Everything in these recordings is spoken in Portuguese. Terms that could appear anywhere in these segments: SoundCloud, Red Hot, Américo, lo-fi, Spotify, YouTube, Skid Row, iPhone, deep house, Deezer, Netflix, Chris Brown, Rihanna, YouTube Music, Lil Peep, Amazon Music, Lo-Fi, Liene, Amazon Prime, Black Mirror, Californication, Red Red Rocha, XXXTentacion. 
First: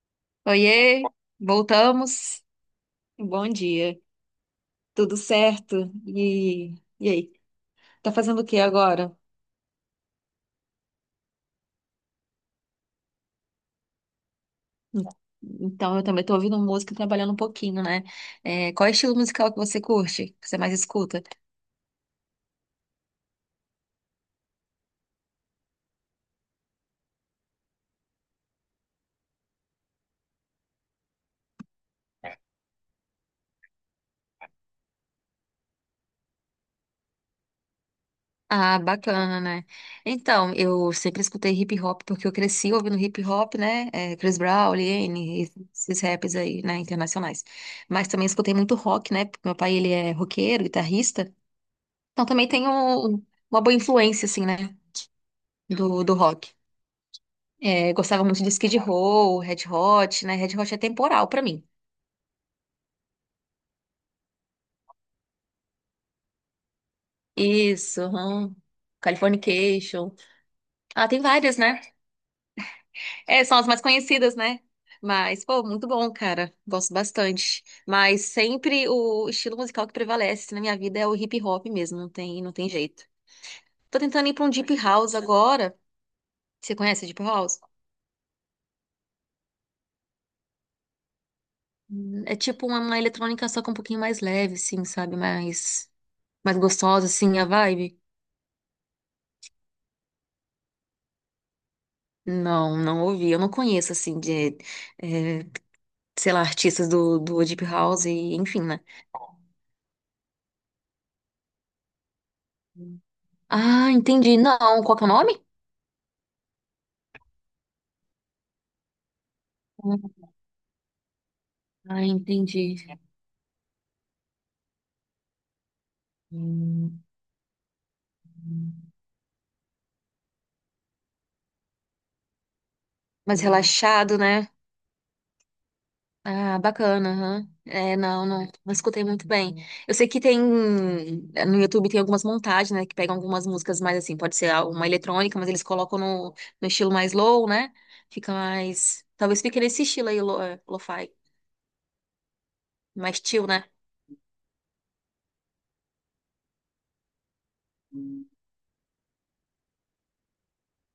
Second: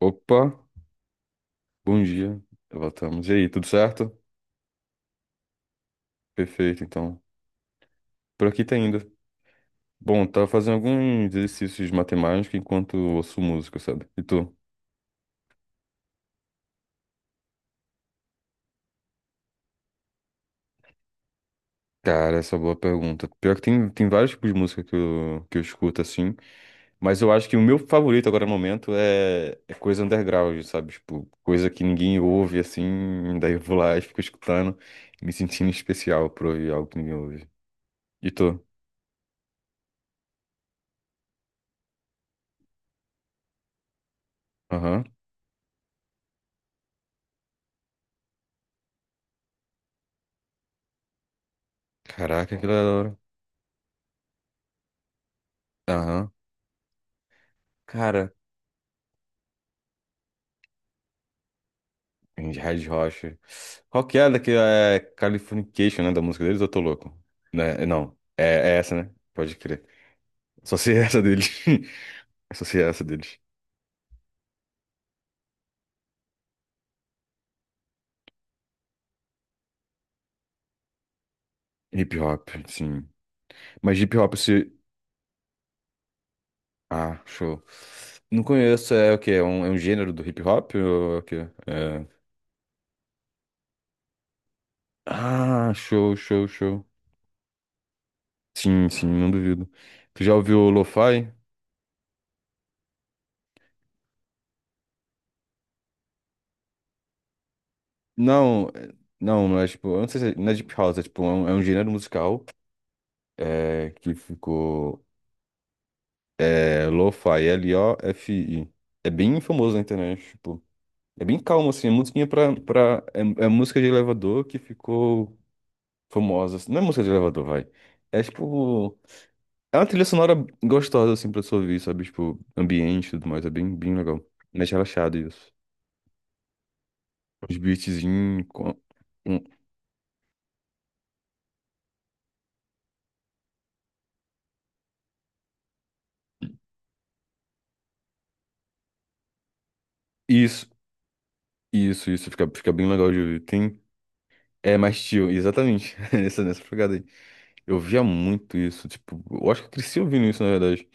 Opa, Oiê, bom dia. voltamos. Voltamos. E Bom aí, tudo dia. certo? Tudo certo? E, Perfeito, e então. aí? Tá fazendo o Por que aqui tá indo. agora? Bom, tava fazendo alguns exercícios de matemática enquanto ouço música, sabe? E tu? Então, eu também tô ouvindo música e trabalhando um pouquinho, né? É, qual é o estilo musical que você curte? Que você mais escuta? Cara, essa é uma boa pergunta. Pior que tem vários tipos de música que eu escuto, assim. Mas eu acho que o meu favorito agora no momento é coisa underground, sabe? Tipo, coisa que ninguém ouve, assim. Daí eu vou lá e fico escutando, me sentindo especial por ouvir algo que ninguém ouve. E tu? Ah, bacana, né? Então, eu sempre escutei hip hop porque eu cresci ouvindo hip hop, né? É, Chris Brown, Aham. Liene, esses raps aí, né? Internacionais. Mas também escutei muito rock, né? Porque meu pai, ele é roqueiro, guitarrista. Então, também Caraca, que tenho da hora. uma boa influência, assim, né? Do Aham. rock. É, gostava Cara. muito de Skid Row, Red Hot, né? Red Hot é temporal pra mim. Red Red Rocha. Qual que é daqui? É Californication, né? Da música deles, ou eu tô louco. Né? Isso, Não, é, aham. é essa, né? Pode crer. Californication. Só sei Ah, tem essa deles. várias, né? Só sei essa deles. É, são as mais conhecidas, né? Mas, pô, muito bom, cara. Gosto bastante. Mas sempre o estilo musical que prevalece na minha vida é o hip hop mesmo, não Hip tem, hop, não tem jeito. sim. Mas Tô hip tentando ir hop pra um se. deep house agora. Você conhece Ah, deep house? show. Não conheço, é o quê? É um gênero do hip hop? Ou é o quê? É... É tipo uma eletrônica só com um pouquinho mais leve, assim, sabe? Ah, Mais, show, show, mais show. gostosa, assim, a vibe. Sim, sim, não duvido. Tu já ouviu o lo-fi? Não, não ouvi. Eu não conheço, assim, eh, sei lá, artistas do Deep House, e, enfim, Não, né? é- não, não é tipo. Eu não sei se é, não é deep house, é tipo, é um gênero musical Ah, que entendi. Não, qual ficou. que é o nome? É Lo-Fi, L-O-F-I. É bem famoso na internet, tipo. É bem calmo, assim. É Ah, musiquinha entendi. É, é música de elevador que ficou famosa. Assim. Não é música Hum, de elevador, vai. É, tipo... É uma trilha sonora gostosa, assim, pra você ouvir, sabe? Tipo, ambiente e tudo Mais mais. É bem, bem relaxado, legal. né? Mais relaxado, isso. Ah, bacana, aham. Os É, não, beatzinhos... não, não escutei muito com- bem. Eu sei que tem, no YouTube tem algumas montagens, né, que pegam algumas músicas mais assim, pode ser uma eletrônica, mas eles colocam no estilo mais low, né? Fica mais, talvez fique nesse estilo aí, Isso, lo-fi, isso, isso. Fica bem legal de mais ouvir. chill, né? Tem... É mais chill, exatamente. Nessa pegada aí. Eu via muito isso, tipo, eu acho que eu cresci ouvindo isso, na verdade,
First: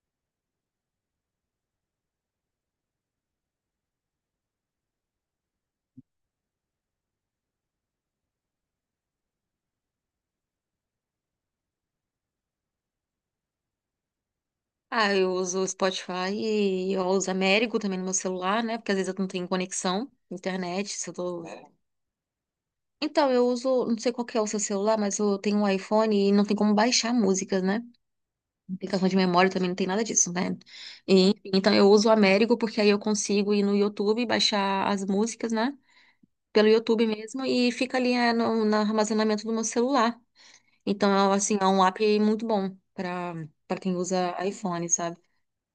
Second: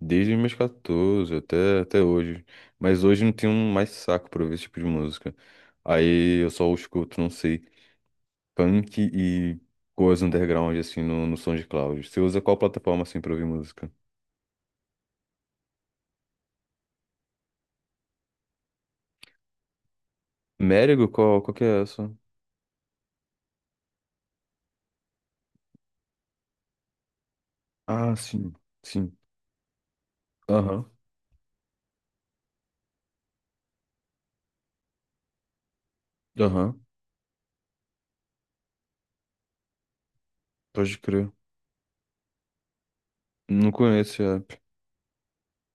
desde os meus 14 até hoje. Mas hoje não tenho mais saco pra ouvir esse tipo de música. Aí eu só escuto, não sei, punk e coisa underground, assim, no SoundCloud. Você usa qual plataforma, assim, pra ouvir música? Ah, eu uso o Spotify e eu uso Américo também no meu celular, né? Porque às vezes eu não tenho conexão, internet, Merigo? se eu Qual, tô... qual que é essa? Então, eu uso, não sei qual que é o seu celular, mas eu tenho um iPhone e não tem como baixar músicas, né? Ah, sim, Aplicação sim. de memória também não tem nada disso, né? Aham, E, então, eu uso o Américo porque aí eu consigo ir no YouTube e baixar as músicas, né? Pelo aham, YouTube mesmo e fica ali é, no armazenamento do meu celular. pode Então, crer. assim, é um app muito bom para Não para quem conheço usa a app, iPhone, sabe?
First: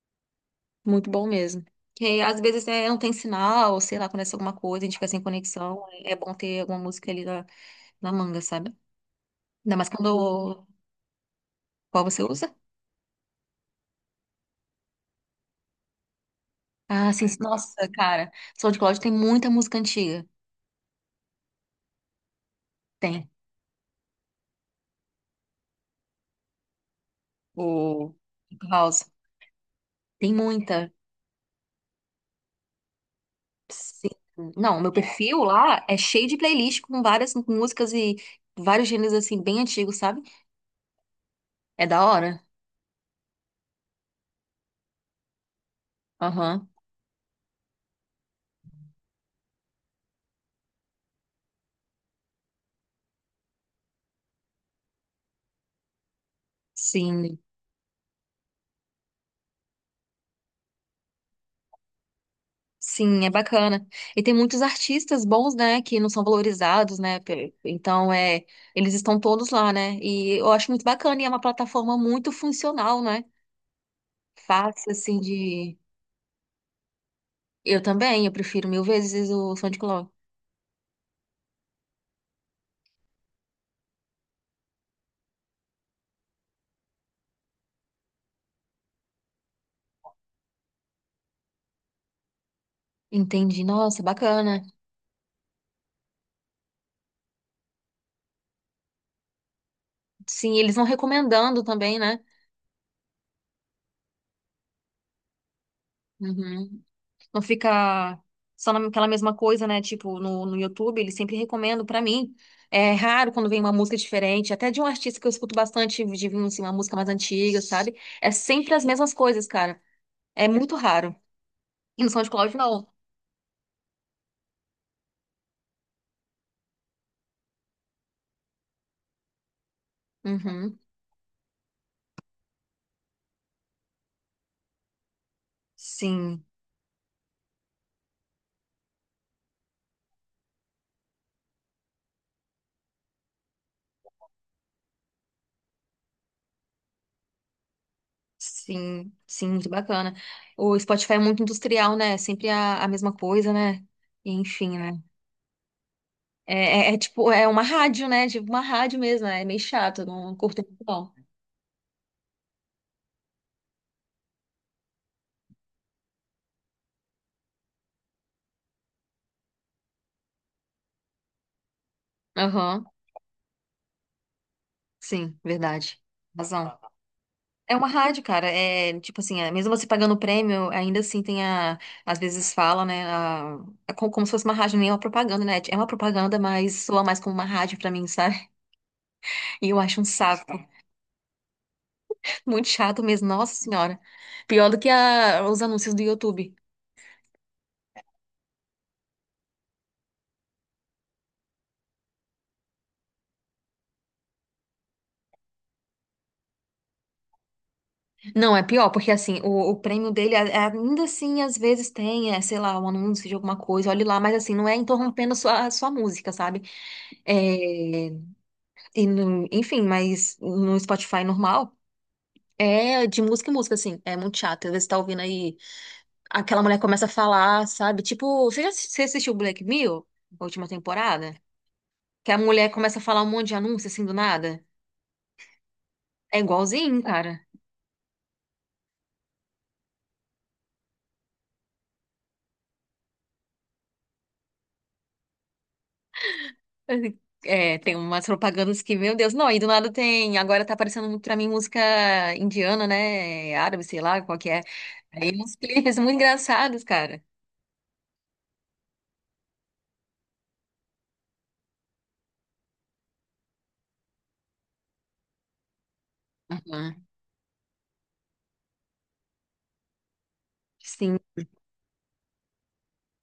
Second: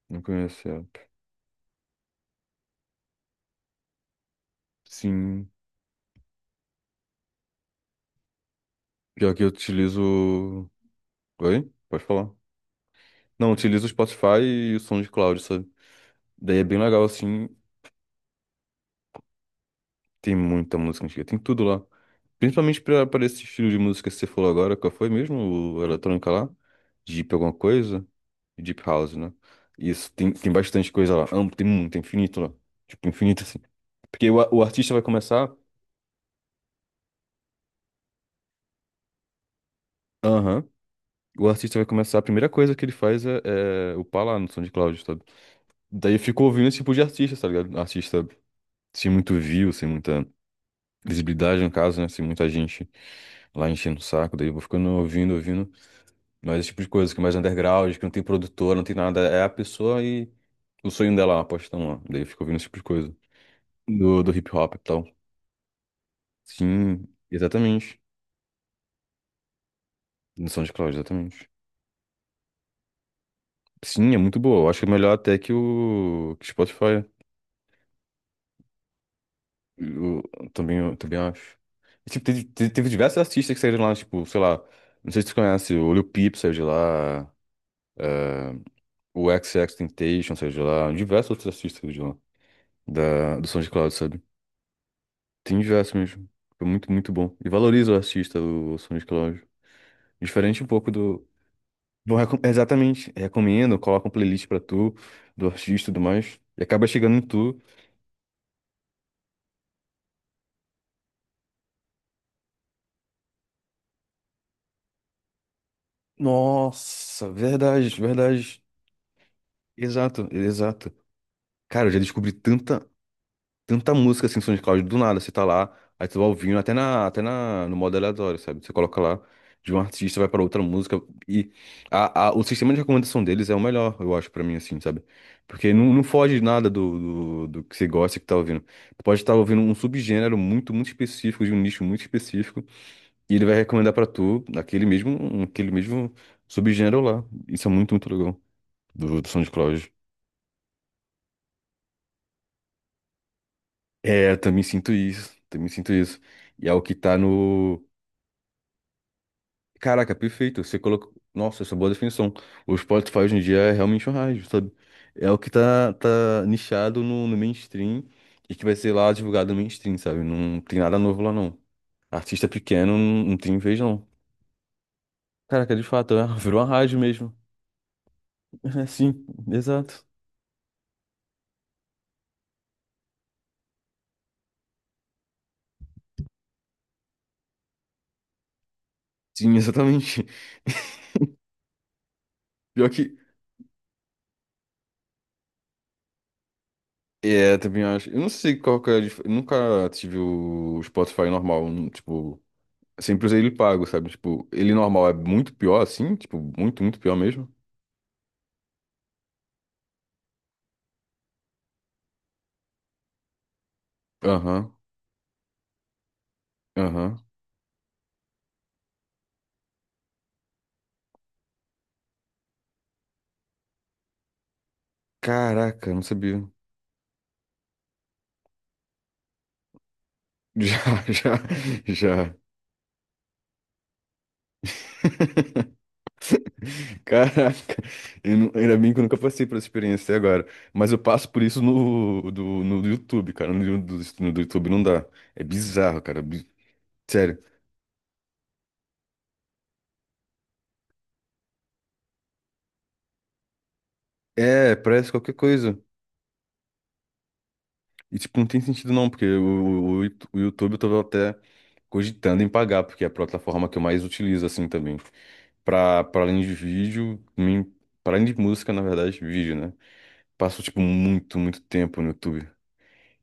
não conheço a app. Muito bom mesmo. Que às vezes né, não tem sinal, sei lá, acontece alguma coisa, a gente fica sem Sim, conexão. É bom ter alguma música ali na manga, sabe? pior que eu Ainda mais quando. utilizo... Oi? Pode Qual você falar. usa? Não, utiliza o Spotify e o SoundCloud, sabe? Daí é bem legal, Ah, sim. Sim. assim. Nossa, cara. SoundCloud tem muita música antiga. Tem muita música antiga, tem tudo lá. Principalmente pra Tem. esse estilo de música que você falou agora, qual foi mesmo? O eletrônica lá? Deep alguma coisa? O Deep House. House, né? Isso, tem, Tem tem bastante muita. coisa lá. Amplo, tem muito, tem infinito lá. Tipo, infinito assim. Sim. Porque o Não, meu artista vai perfil começar. lá é cheio de playlist com várias músicas e vários gêneros assim, bem antigos, sabe? Aham. O artista vai É da começar, a hora. primeira coisa que ele faz é upar lá no SoundCloud, sabe? Daí eu fico ouvindo Aham. esse tipo de artista, tá ligado? Artista sem muito view, sem muita. Visibilidade, no caso, né? Se muita gente lá enchendo o saco, daí eu vou ficando ouvindo, ouvindo. Mas esse tipo de coisa que é mais Sim. underground, que não tem produtor, não tem nada. É a pessoa e o sonho dela, a postão lá. Daí eu fico ouvindo esse tipo de coisa. Sim, é bacana. Do, E do tem hip muitos hop e tal. artistas bons, né, que não são valorizados, Sim, né? Exatamente. Então, é, eles estão todos lá, né? E No eu acho muito SoundCloud, bacana e é uma exatamente. plataforma muito funcional, né? Sim, é muito boa. Eu acho que é Fácil, melhor assim, até que de. o que o Spotify. Eu também, eu prefiro mil vezes o SoundCloud. Eu, eu também acho. E, tipo, teve diversos artistas que saíram lá, tipo, sei lá. Não sei se tu conhece, o Lil Peep saiu de lá. eh, o XXXTentacion, sei de lá, diversos outros artistas de lá, do Entendi. SoundCloud, Nossa, sabe? bacana. Tem diversos mesmo. Foi muito bom. E valoriza o artista, o SoundCloud. Sim, Diferente um eles vão pouco do. recomendando também, Bom, né? Exatamente. Recomendo, coloca um playlist pra tu, do artista e tudo mais. E Uhum. acaba chegando em Não tu. fica só naquela mesma coisa, né? Tipo, no YouTube, eles sempre recomendam pra mim. É raro quando vem uma música diferente, até de um artista que eu escuto bastante, de assim, uma música mais Nossa, antiga, verdade, sabe? É verdade. sempre as mesmas coisas, cara. Exato, É muito exato. raro. Cara, eu já E no descobri SoundCloud, tanta, não. tanta música assim no SoundCloud do nada, você tá lá, aí você vai ouvindo no modo aleatório, sabe? Você coloca lá de um artista, vai pra outra Uhum. música e o sistema de recomendação deles é o melhor, eu acho, pra mim, assim, sabe? Porque não foge Sim, nada do que você gosta e que tá ouvindo. Tu pode estar ouvindo um subgênero muito específico, de um nicho muito específico, e ele vai recomendar pra tu aquele mesmo, um, aquele mesmo subgênero lá. Isso é muito legal sim, do sim, muito SoundCloud. bacana. O Spotify é muito industrial, né? É sempre a mesma coisa, né? É, eu também Enfim, sinto né? isso, também sinto isso. E é o É, que é tá tipo, é uma no. rádio, né? Tipo, uma rádio mesmo, né? É meio chato, Caraca, não perfeito. curto Você muito, colocou. não. Nossa, essa é uma boa definição. O Spotify hoje em dia é realmente um rádio, sabe? É o que tá nichado no mainstream e que vai ser lá divulgado no mainstream, sabe? Não tem nada novo lá, não. Artista Aham. pequeno não, não tem vez, não. Sim, Caraca, de verdade. fato, é, virou uma Razão. rádio mesmo. É uma rádio, cara. É, É tipo sim, assim, é, mesmo você exato. pagando o prêmio, ainda assim tem a. Às vezes fala, né? A, é como, se fosse uma rádio, nem é uma propaganda, né? É uma propaganda, mas soa mais como uma rádio pra mim, sabe? Sim, E eu acho um exatamente. saco. Muito Pior chato que. mesmo, nossa senhora. Pior do que os anúncios do YouTube. É, também acho. Eu não sei qual que é a dif... Eu nunca tive o Spotify normal, não, tipo. Sempre usei ele pago, sabe? Tipo, ele normal é muito pior assim, tipo, muito pior mesmo. Não, é pior, porque assim, o prêmio dele, ainda assim, às vezes tem, é, sei lá, um anúncio de alguma coisa, olhe lá, mas assim, não Aham, é interrompendo a sua música, sabe? aham. É. E, enfim, mas no Spotify normal é de música em música, assim. É muito chato. Às vezes você tá ouvindo aí, Caraca, não sabia. aquela mulher começa a falar, sabe? Tipo, você já você assistiu Black Mirror, a última Já, já, temporada? Que já. a mulher começa a falar um monte de anúncio assim do nada. É igualzinho, cara. Caraca, eu não- ainda bem que eu nunca passei por essa experiência até agora. Mas eu passo por isso no YouTube, cara. No do YouTube não dá. É bizarro, cara. Sério. É, tem umas propagandas que, meu Deus, não, e do nada tem. Agora tá aparecendo muito pra mim música indiana, né? Árabe, sei lá, qual que é. É, parece Aí qualquer uns coisa. clipes muito engraçados, cara. E, tipo, não tem sentido não, porque o YouTube eu tô até cogitando em pagar, porque é a plataforma que eu mais utilizo, assim, também. Pra além de Aham. vídeo, pra além de música, na verdade, vídeo, né? Passo, tipo, Sim, muito tempo no YouTube.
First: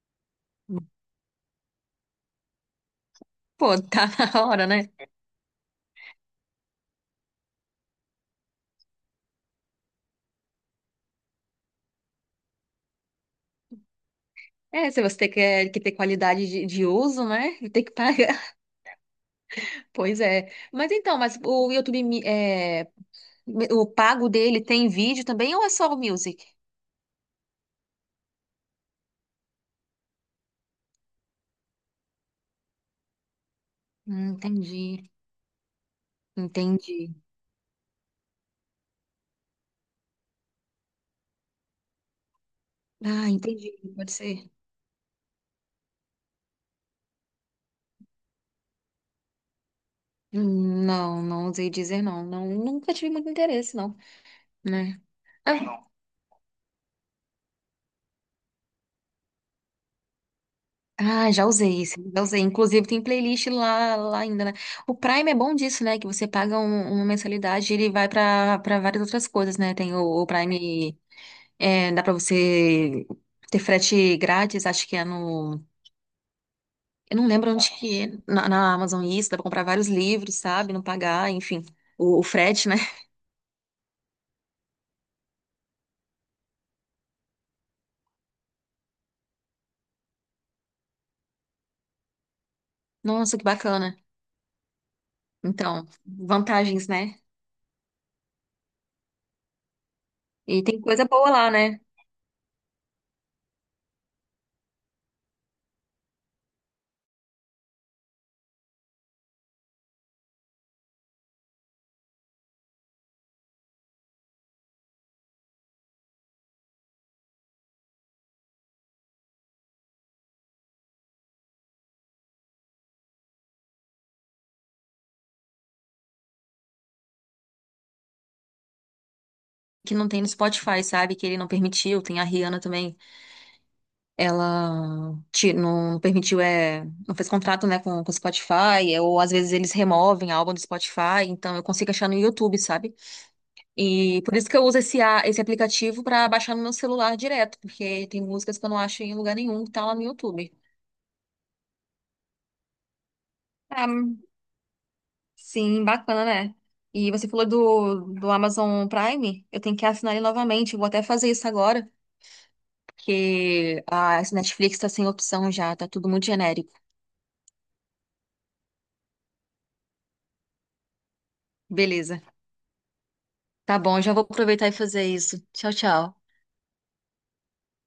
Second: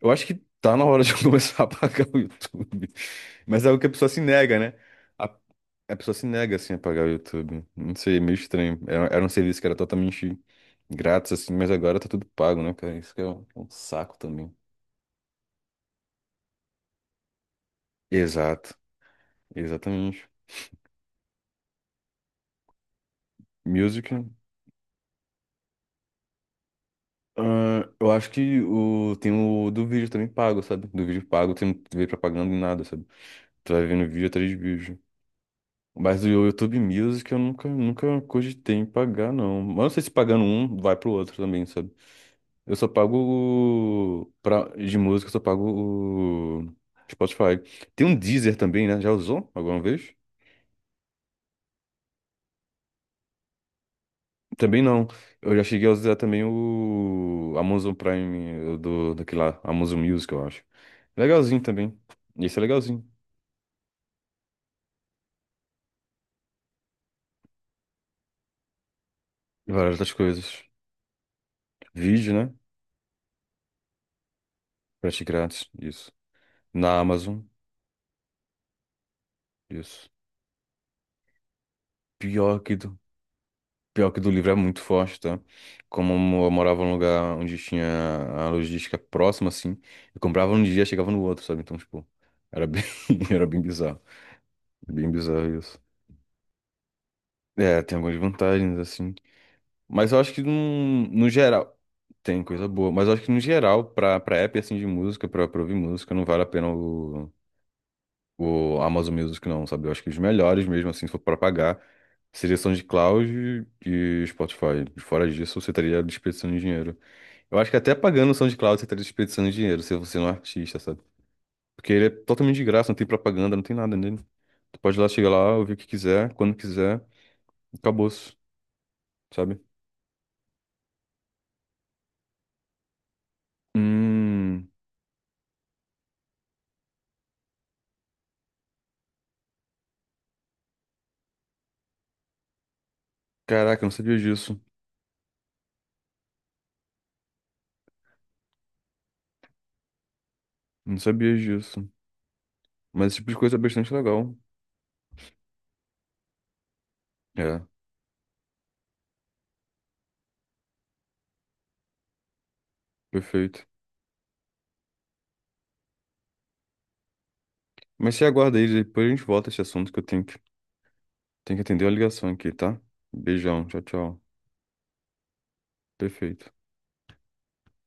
Eu acho que tá na hora de eu começar a pagar o YouTube. Mas é algo pô, que a tá pessoa se na nega, hora, né? né? A, a pessoa se nega, assim, a pagar o YouTube. Não sei, é meio estranho. Era um serviço que era totalmente grátis, assim, mas agora tá tudo pago, né, cara? Isso que é um saco também. É, se você quer que ter qualidade de uso, né? Tem que pagar. Exato. Pois Exatamente. é. Mas então, mas o YouTube, é, o Music. pago dele tem vídeo também ou é só o Music? Ah, eu acho que o, tem o do vídeo também pago, sabe? Do vídeo pago, tem, não vê propaganda nem nada, sabe? Tu vai vendo vídeo atrás de vídeo. Entendi, Mas o YouTube entendi. Music eu nunca cogitei em pagar, não. Mas eu não sei se pagando um, vai pro outro também, sabe? Eu só pago Ah, entendi. Pode o... ser. Pra, de música, eu só pago o Spotify. Tem um Deezer também, né? Já usou alguma vez? Não, não usei dizer não. Não, nunca tive muito interesse, não, Também né? não. Eu já Ah, cheguei a usar também o Amazon Prime daquele lá, Amazon Music, eu acho. ah, já Legalzinho usei isso, também. já usei. Isso é Inclusive tem legalzinho. playlist lá ainda, né? O Prime é bom disso, né? Que você paga uma mensalidade e ele vai pra para várias outras coisas, né? Várias Tem o, outras o coisas. Prime. É, dá pra Vídeo, né? você ter frete grátis, acho que é Frete no. grátis, isso. Na Eu não Amazon, lembro onde que é. Na Amazon isso, dá pra comprar vários isso. livros, sabe? Não pagar, enfim. O Pior frete, que né? do, pior que do livro é muito forte, tá? Como eu morava num lugar onde tinha a logística próxima, assim, eu comprava um dia, chegava no outro, sabe? Então, tipo, era bem, Nossa, que era bem bacana. bizarro. Bem bizarro isso. Então, vantagens, né? É, tem algumas vantagens, assim. Mas eu acho que E tem coisa num, no boa lá, geral. né? Tem coisa boa, mas eu acho que no geral, pra app assim de música, pra ouvir música, não vale a pena o Amazon Music, não, sabe? Eu acho que os melhores mesmo, assim, se for pra pagar, seria SoundCloud e Spotify. Fora disso, você estaria desperdiçando dinheiro. Eu acho que até pagando o SoundCloud, você estaria desperdiçando dinheiro, se você não é um artista, sabe? Porque ele é totalmente de graça, não tem propaganda, não tem nada nele. Tu pode ir lá, chegar lá, ouvir o que quiser, quando quiser, acabou-se, sabe? Que não tem no Spotify, sabe? Que ele não permitiu. Tem a Rihanna também. Hum, Ela não permitiu, é, não fez contrato, né, com o Spotify. Ou às vezes eles removem álbum do Spotify. Então eu consigo achar no YouTube, sabe? caraca, eu não sabia E por isso que disso. eu uso esse aplicativo para baixar no meu celular direto, porque tem músicas que eu não acho em lugar nenhum que tá lá no YouTube. Não sabia disso. Mas esse tipo de coisa é bastante Ah, legal. sim, bacana, né? E você falou É, do Amazon Prime, eu tenho que assinar ele novamente, eu vou até fazer isso agora, perfeito. porque a esse Netflix tá sem opção já, tá tudo muito genérico. Mas você aguarda aí, depois a gente volta a esse assunto que eu tenho tenho que atender a Beleza. ligação aqui, tá? Beijão, Tá tchau, bom, já tchau. vou aproveitar e fazer isso. Tchau, tchau. Perfeito.